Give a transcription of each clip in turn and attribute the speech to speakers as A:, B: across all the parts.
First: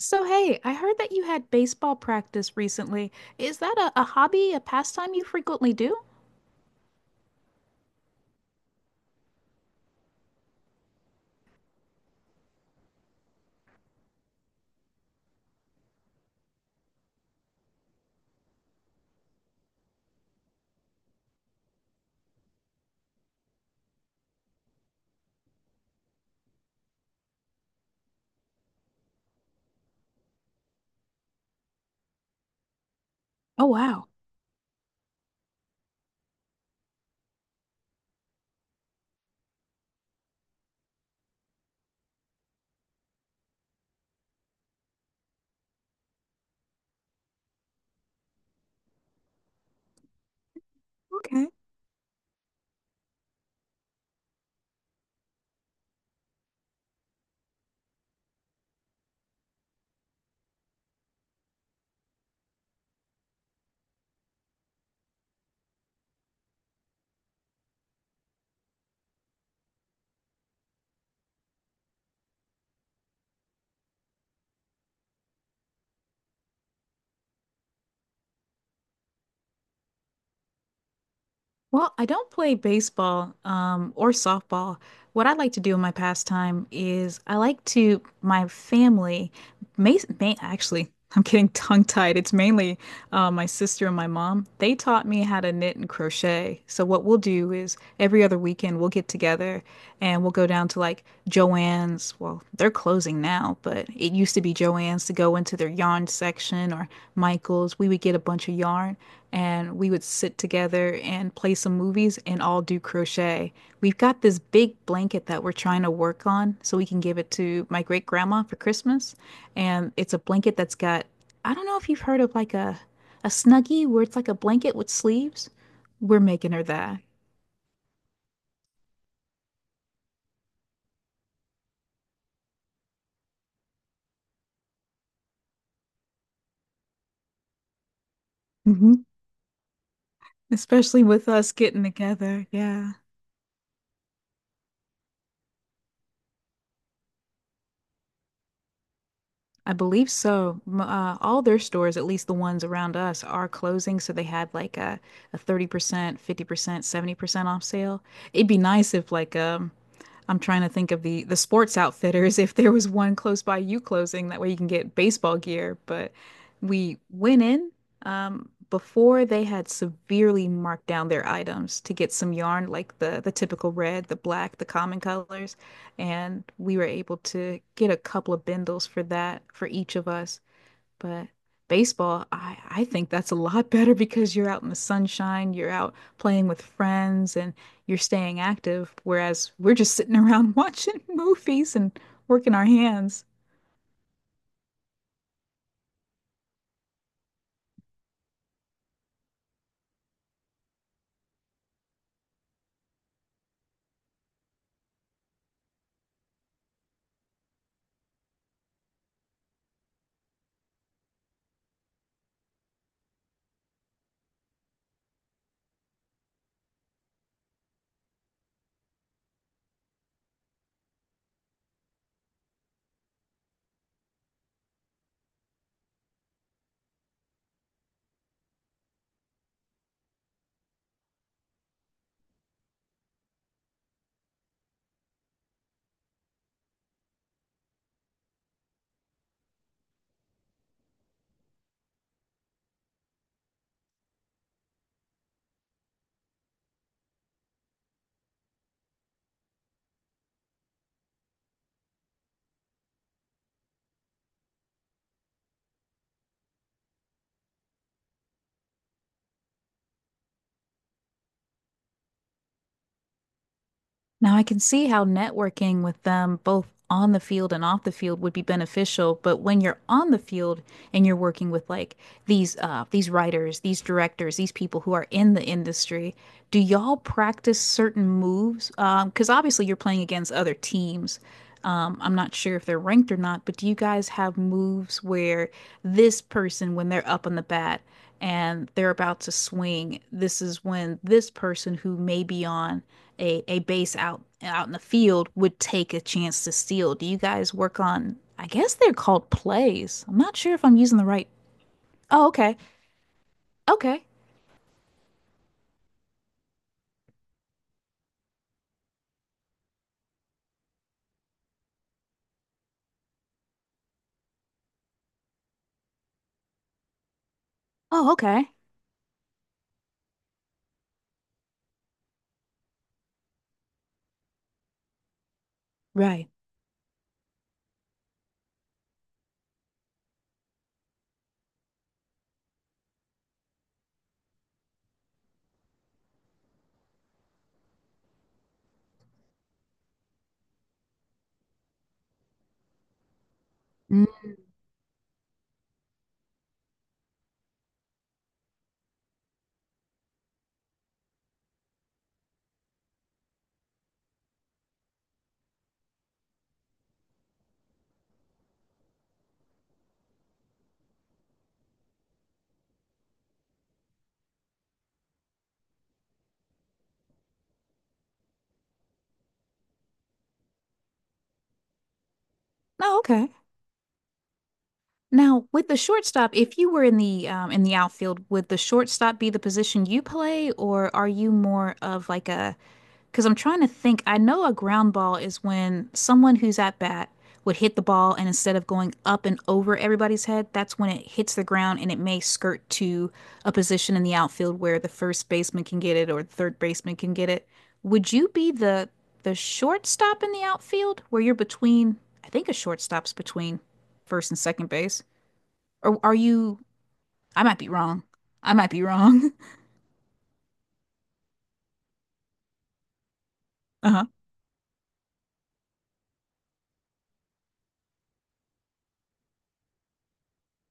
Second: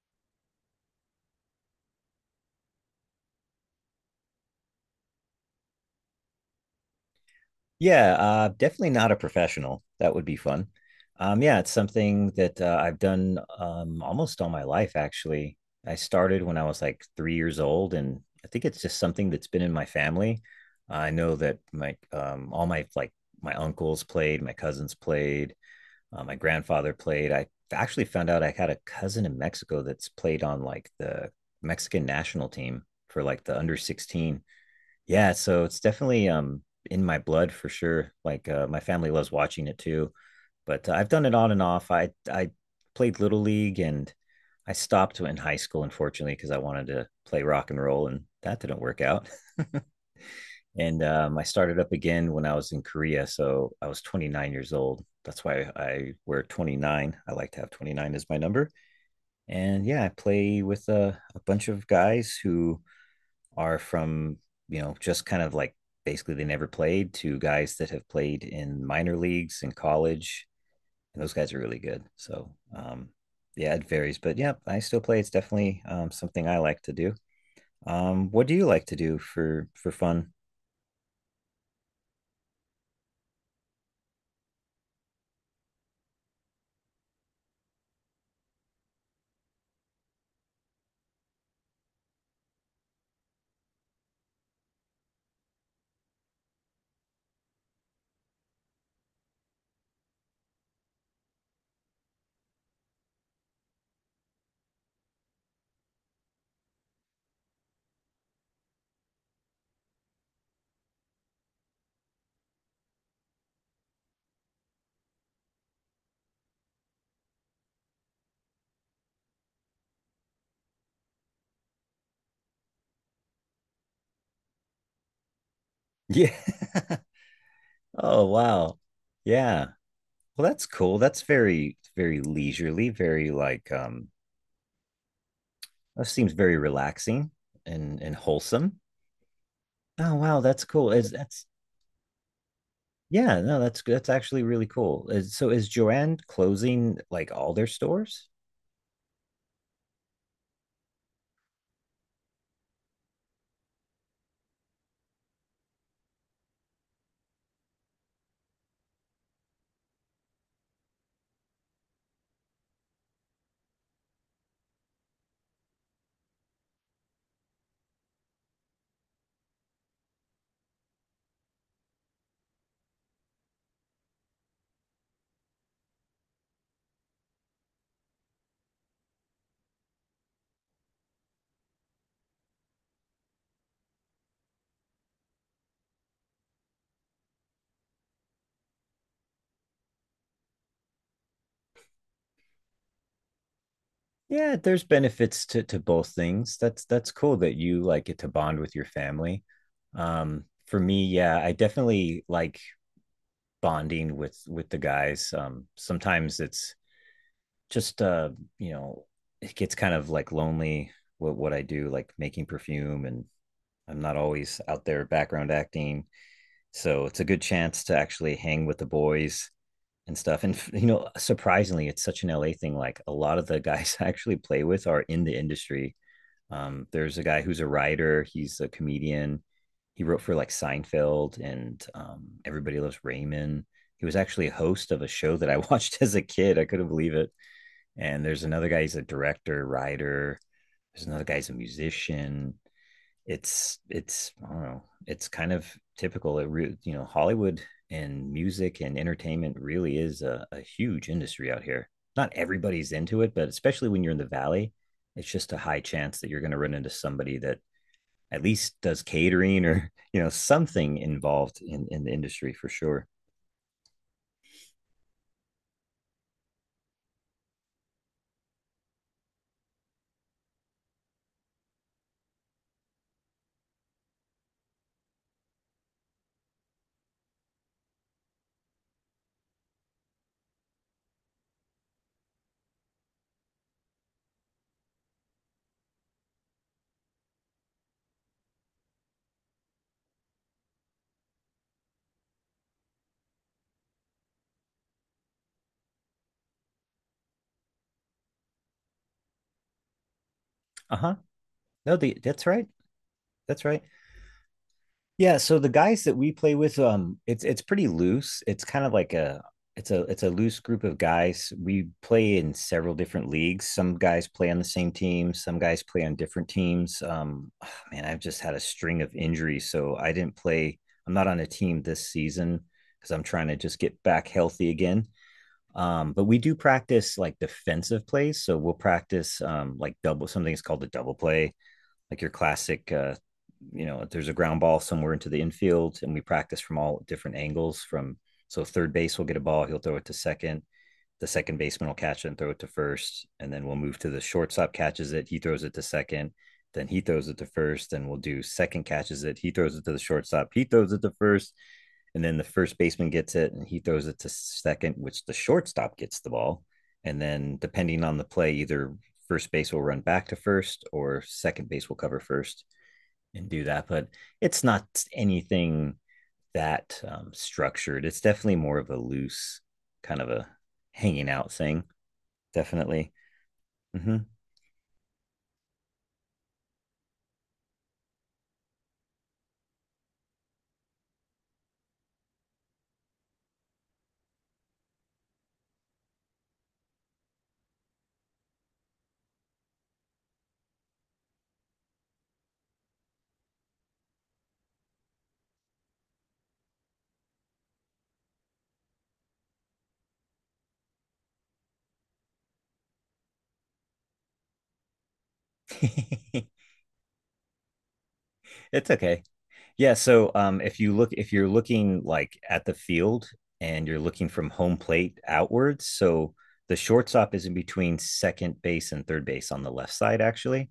A: So, hey, I heard that you had baseball practice recently. Is that a hobby, a pastime you frequently do?
B: Yeah, definitely not a professional. That would be fun. Yeah, it's something that I've done almost all my life, actually. I started when I was like 3 years old, and I think it's just something that's been in my family. I know that my uncles played, my cousins played, my grandfather played. I actually found out I had a cousin in Mexico that's played on like the Mexican national team for like the
A: Oh,
B: under
A: wow.
B: 16. Yeah, so it's definitely in my blood for sure. Like my family loves watching it too, but I've done it on and off. I played Little League, and I stopped in high school unfortunately because I wanted to play rock and roll and that didn't work out, and I
A: Okay.
B: started up again when I was in Korea. So I was 29 years old. That's why I wear 29. I like to have 29 as my number. And yeah, I play with a bunch of guys who are from, just kind of like basically they never played to guys that have played in minor leagues in college. And those guys are really good. So yeah, it varies. But yeah, I still play. It's definitely something I like to do. What do you like to do for fun?
A: Well, I don't play baseball, or softball. What I like to do in my pastime is I like to, my family, actually, I'm getting tongue-tied. It's mainly my sister and my mom. They taught me how to knit and crochet. So what we'll do is every other weekend we'll get together and we'll go down to like Joann's. Well, they're closing now, but it used to be Joann's to go into their yarn section or Michael's. We would get a bunch of yarn and we would sit together and play some movies and all do crochet. We've got this big blanket that we're trying to work on so we can give it to my great grandma for Christmas. And it's a blanket that's got, I don't know if you've heard of like a snuggie where it's like a blanket with sleeves. We're
B: Yeah.
A: making her that.
B: Oh, wow. Yeah. Well, that's cool. That's very, very leisurely, very that seems very relaxing and wholesome.
A: Hmm.
B: Oh, wow, that's cool.
A: Especially
B: Is
A: with
B: that's
A: us getting together. Yeah.
B: yeah, no, that's good. That's actually really cool. So is Joanne closing like all their stores?
A: I believe so. All their stores, at least the ones around us, are closing. So they had like a 30%, 50%, 70% off sale. It'd be nice if like I'm trying to think of the sports outfitters if there was one close by you closing that way you can get baseball gear. But we went in before they had severely marked down their items to get some yarn, like the typical red, the black, the common colors, and we were able to get a couple of bindles for that for each of us. But baseball, I think that's a lot better because you're out in the sunshine, you're out playing with friends, and you're staying active, whereas we're just sitting around watching movies and working our hands.
B: Yeah, there's benefits to both things. That's cool that you like get to bond with your family. For me, yeah, I definitely like bonding with the guys. Sometimes it's just you know it gets kind of like lonely. What I do like making perfume, and I'm not always out there background acting, so it's a good chance to actually hang with the boys and stuff. And surprisingly, it's such an LA thing. Like a lot of the guys I actually play with are in the industry. There's a guy who's a writer, he's a comedian. He wrote for like Seinfeld and Everybody Loves Raymond. He was actually a host of a show that I watched as a kid. I couldn't believe it. And there's another guy, he's a director, writer. There's another guy, he's a musician. I don't know, it's kind of typical. Hollywood and music and entertainment really is a huge industry out here. Not everybody's into it, but especially when you're in the valley, it's just a high chance that you're going to run into somebody that at least does catering or something involved in the industry for sure.
A: Now, I can see how networking with them both on the field and off the field would be beneficial, but when you're on the field and you're working with like these these writers, these directors, these people who are in the industry, do y'all practice certain moves? Because obviously you're playing against other teams. I'm not sure if they're ranked or not, but do you guys have moves where this person, when they're up on the bat and they're about to swing, this is when this person who may be on a base out in the field would take a chance to steal? Do you guys work on, I guess they're called plays. I'm not sure if I'm
B: Uh
A: using the
B: huh.
A: right.
B: No,
A: Oh,
B: that's
A: okay.
B: right. That's right.
A: Okay.
B: Yeah, so the guys that we play with, it's pretty loose. It's kind of like a loose group of guys. We play in several different leagues. Some guys play on the same team, some guys play on different teams. Man,
A: Oh,
B: I've just
A: okay.
B: had a string of injuries, so I didn't play. I'm not on a team this season because I'm trying to just get back healthy again. But
A: Right.
B: we do practice like defensive plays, so we'll practice like double something. Something's called the double play, like your classic there's a ground ball somewhere into the infield, and we practice from all different angles. From So third base will get a ball, he'll throw it to second. The second baseman will catch it and throw it to first, and then we'll move
A: Mm.
B: to the shortstop catches it, he throws it to second, then he throws it to first. Then we'll do second catches it, he throws it to the shortstop, he throws it to first, and then the first baseman gets it and he throws it to second, which the shortstop gets the ball. And then depending on the play, either first base will run back to first, or second base will cover first and do that. But it's not anything that structured. It's definitely more of a loose kind of a hanging out thing.
A: Oh,
B: Definitely.
A: okay.
B: Mm-hmm.
A: Now, with the shortstop, if you were in the outfield, would the shortstop be the position you play, or are you more of like a? Because I'm trying to think. I know a ground ball is when someone who's at bat would hit the ball, and instead of going up and over everybody's head, that's when it hits the ground, and it may skirt to a position in the outfield where the first baseman can get it or the third baseman can get it. Would you be the shortstop in the outfield where you're between? I think a shortstop's between first and second base. Or are you? I might be wrong. I might be
B: It's okay.
A: wrong.
B: Yeah. So if you're looking like at the field and you're
A: Uh-huh.
B: looking from home plate outwards, so the shortstop is in between second base and third base, on the left side, actually.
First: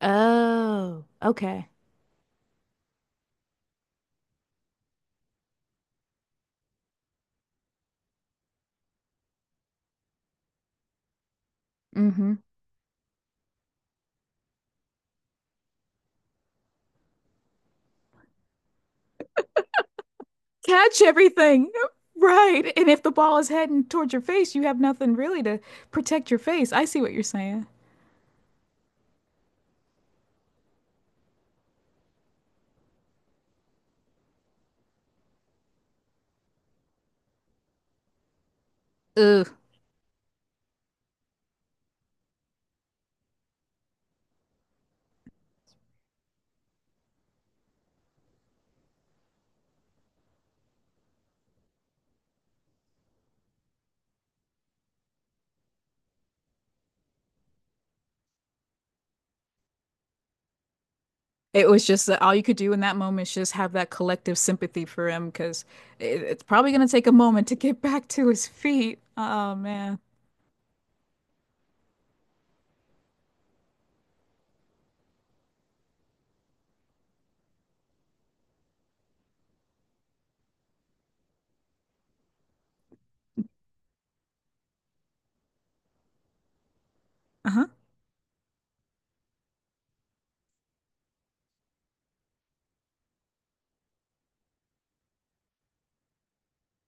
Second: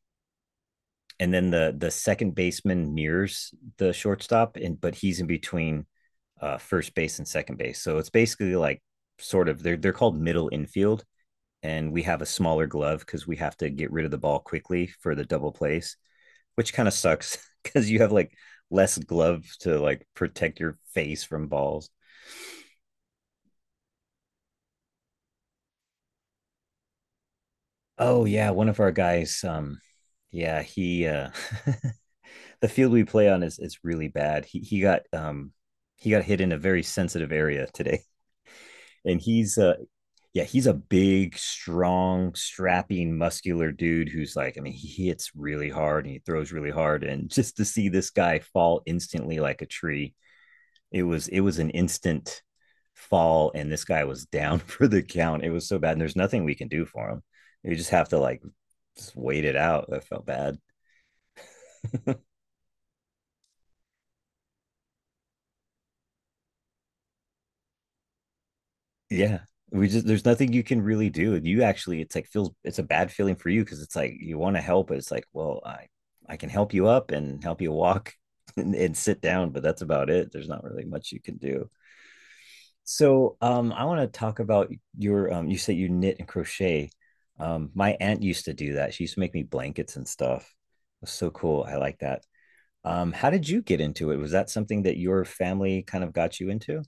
A: Oh,
B: And then
A: okay.
B: the second baseman mirrors the shortstop, and but he's in between first base and second base. So it's basically like, sort of, they're called middle infield, and we have a
A: Mm-hmm.
B: smaller glove because we have to get rid of the ball quickly for the double plays, which kind of sucks because you have like less glove to like protect your
A: Catch
B: face from
A: everything.
B: balls.
A: Right. And if the ball is heading towards your face, you have nothing really to protect your face. I see what you're saying.
B: Oh yeah, one of our guys. Yeah, he the field we play on is really bad. He got hit in a very sensitive area today, and
A: Ugh.
B: he's yeah, he's a big, strong, strapping, muscular dude who's like, I mean, he hits really hard and he throws really hard, and just to see this guy fall instantly like a tree. It was an instant fall, and this guy was down for the count. It was so bad, and there's nothing we can do for him. We just have to like just wait it out. I felt bad.
A: It was just that all you could do in that moment is just have that collective sympathy for him because it, it's probably going to take a moment to get back to his feet.
B: Yeah.
A: Oh,
B: We
A: man.
B: just there's nothing you can really do. And you actually it's like feels it's a bad feeling for you because it's like you want to help, but it's like, well, I can help you up and help you walk and sit down, but that's about it. There's not really much you can do. So I want to talk about you said you knit and crochet.
A: Uh-huh.
B: My aunt used to do that. She used to make me blankets and stuff. It was so cool. I like that. How did you get into it? Was that something that your family kind of got you into?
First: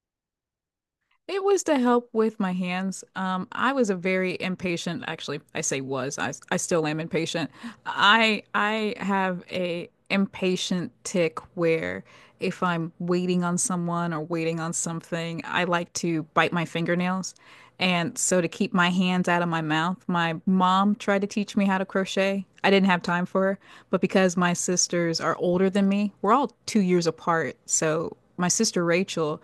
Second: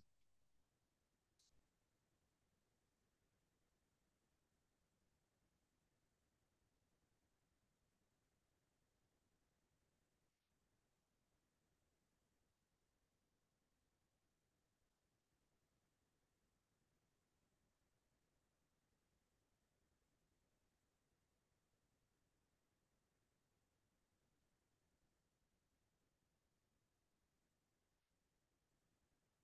A: It was to help with my hands. I was a very impatient, actually, I say was, I still am impatient. I have a impatient tick where if I'm waiting on someone or waiting on something, I like to bite my fingernails. And so to keep my hands out of my mouth, my mom tried to teach me how to crochet. I didn't have time for her, but because my sisters are older than me, we're all 2 years apart. So my sister Rachel,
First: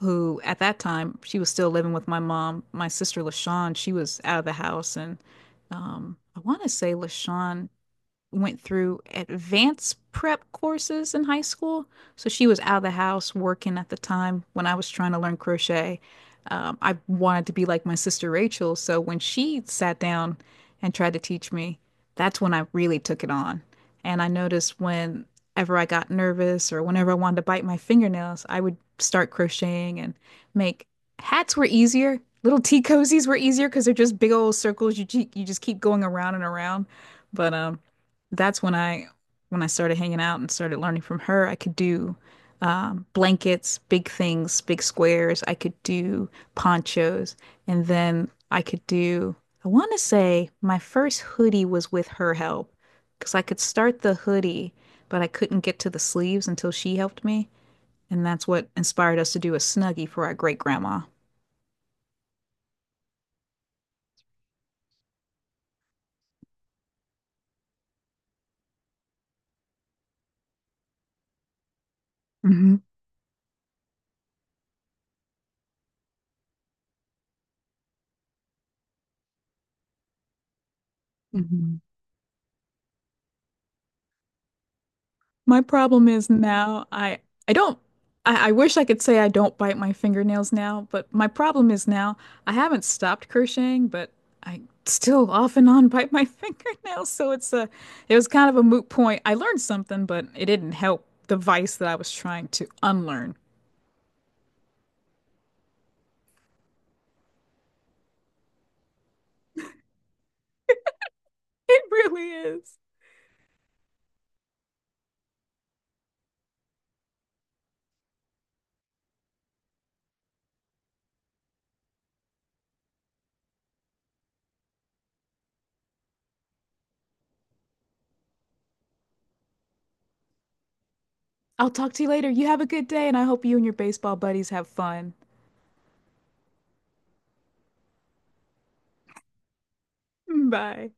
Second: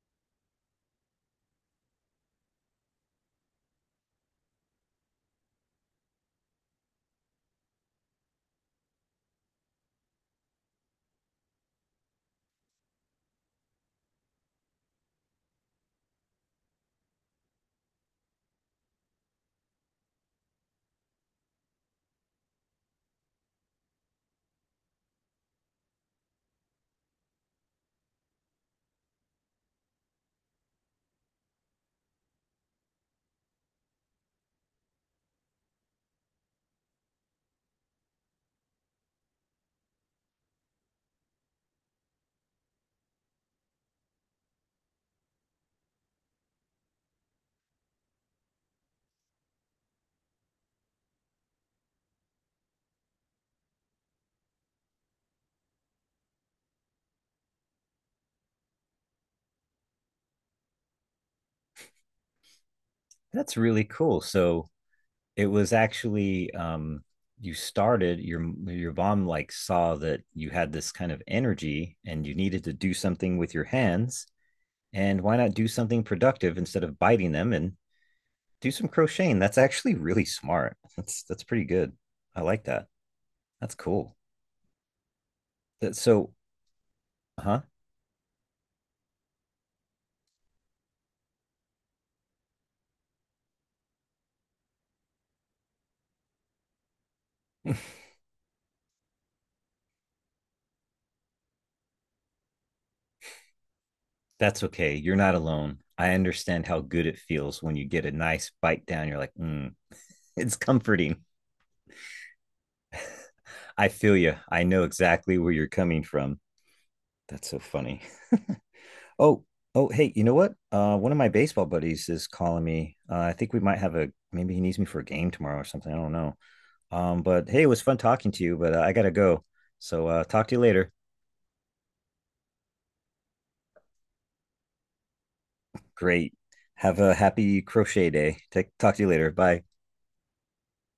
A: who at that time she was still living with my mom. My sister LaShawn, she was out of the house, and I want to say LaShawn went through advanced prep courses in high school. So she was out of the house working at the time when I was trying to learn crochet. I wanted to be like my sister Rachel. So when she sat down and tried to teach me, that's when I really took it on. And I noticed whenever I got nervous or whenever I wanted to bite my fingernails, I would start crocheting and make hats were easier. Little tea cozies were easier because they're just big old circles you just keep going around and around. But that's when I started hanging out and started learning from her. I could do blankets, big things, big squares. I could do ponchos, and then I could do. I want to say my first hoodie was with her help because I could start the hoodie, but I couldn't get to the sleeves until she helped me, and that's what inspired us to do a snuggie for our great grandma.
B: That's really cool. So it was actually you started your mom like saw that you had this kind of energy and you needed to
A: Hmm.
B: do something with your hands, and why not do something productive instead of biting them and do some crocheting. That's actually really smart. That's pretty good. I like that. That's cool.
A: My
B: That,
A: problem is
B: so,
A: now I
B: huh.
A: don't I wish I could say I don't bite my fingernails now, but my problem is now I haven't stopped crocheting, but I still off and on bite my fingernails, so it's a it was kind of a moot point. I learned something, but it didn't help the vice that I was trying to unlearn.
B: That's okay, you're not alone. I understand how good it feels when you get a nice bite down. You're like, mm, it's comforting.
A: It really is.
B: I feel you. I know exactly where you're coming from. That's so funny. Oh, oh, hey, you know what? One of my baseball buddies is calling me. I think we might have a maybe he needs me for a game tomorrow or something. I don't know. But hey, it was fun talking to you, but I gotta go. So talk to you later.
A: I'll talk to you later. You have a good day, and I hope you and your baseball buddies have fun.
B: Great. Have a happy crochet day. Talk to you later. Bye.
A: Bye.